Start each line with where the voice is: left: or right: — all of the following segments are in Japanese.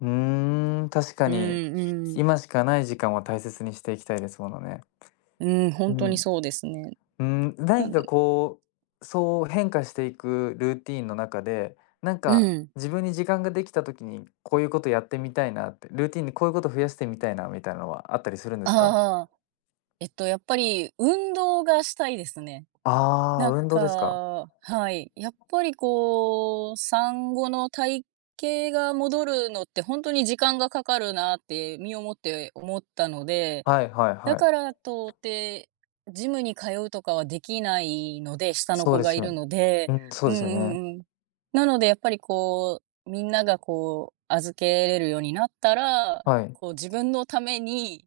left: うーん、確か
right: う
left: に、
right: んうん。
left: 今しかない時間を大切にしていきたいですものね。
right: うん、ほ
left: う
right: んとに
left: ん。
right: そうですね。
left: うーん、
right: な
left: 何
right: ん
left: かこう、そう変化していくルーティーンの中で、なん
right: う
left: か
right: ん。
left: 自分に時間ができた時に、こういうことやってみたいなって、ルーティンでこういうこと増やしてみたいな、みたいなのはあったりするんですか？
right: ああ。えっと、やっぱり運動がしたいですね。
left: ああ、
right: なん
left: 運動ですか。
right: かはい。やっぱりこう、産後の体型が戻るのって、ほんとに時間がかかるなって身をもって思ったので、
left: はいはい
right: だ
left: は
right: か
left: い。
right: ら到底、ジムに通うとかはできないので、下の
left: そう
right: 子
left: で
right: が
left: す
right: い
left: よ
right: る
left: ん。
right: ので
left: うん、そう
right: うん
left: で
right: う
left: すよね。
right: んうん。なのでやっぱりこう、みんながこう、預けれるようになったら、
left: はい。
right: こう自分のために、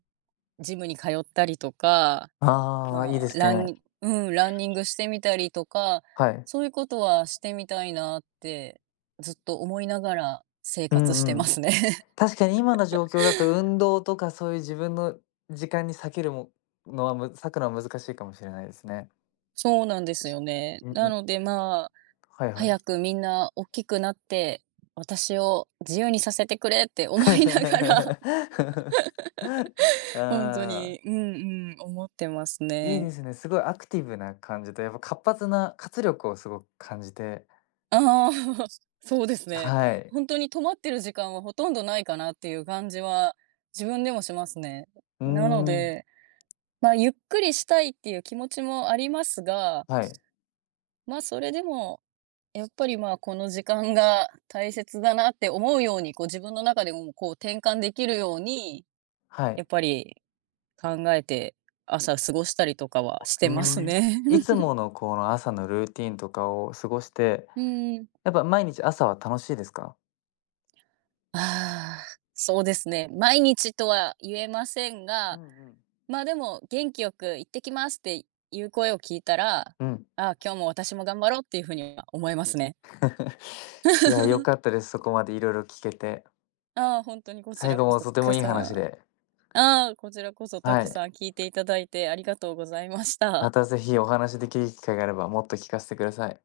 right: ジムに通ったりとか、
left: ああ、いい
right: ま、
left: です
right: ラン
left: ね。
right: ニうん、ランニングしてみたりとか、
left: はい。
right: そういうことはしてみたいなって、ずっと思いながら生
left: う
right: 活して
left: んう
right: ま
left: ん。
right: すね。
left: 確かに今の状 況だと運動とかそういう自分の時間に割けるものはむ割くのは難しいかもしれないですね。
right: そうなんです
left: つ
right: よね。
left: う
right: な
left: ん。
right: ので、ま、
left: はいは
right: 早
left: い。
right: くみんなおっきくなって、私を自由にさせてくれって思いながら。ほんと
left: ああ。
right: に、うんうん、思ってます
left: いい
right: ね。
left: ですね、すごいアクティブな感じで、やっぱ活発な活力をすご、感じて
right: ああ、そうです
left: え、
right: ね、
left: はい。
right: ほんとに止まってる時間は、ほとんどないかなっていう感じは、自分でもしますね。
left: う
right: うん、なの
left: ん。
right: で、ま、ゆっくりしたいっていう気持ちもありますが
left: はい。
right: ま、それでも、やっぱり、ま、この時間が大切だなって思うように、こう自分の中で、うこう転換できるように、
left: は
right: や
left: い。
right: っぱり、考えて朝過ごしたりとかは
left: わ、
right: し
left: う
right: て
left: ー
right: ます
left: ん、
right: ね。
left: いつ ものこの朝のルーティーンとかを過ごして、
right: うん。
left: やっぱ毎日朝は楽しいですか？
right: ああ、そうですね、毎日とは言えません
left: う
right: が、
left: んうん。
right: ま、でも元気よく行ってきますっていう声を聞いたら、あ
left: うん。
right: あ、今日も私も頑張ろうっていう風には思いますね。
left: いやよ かったです。そこまでいろいろ聴けて。
right: ああ、ほんとにこち
left: 最
right: ら
left: 後
right: こ
left: も
right: そ、
left: とても
right: け
left: いい
right: さ
left: 話
right: ん。
left: で。
right: ああ、こちらこそた
left: は
right: く
left: い。
right: さん聴いていただいてありがとうございました。
left: またぜひお話しできる機会があれば、もっと聴かせてください。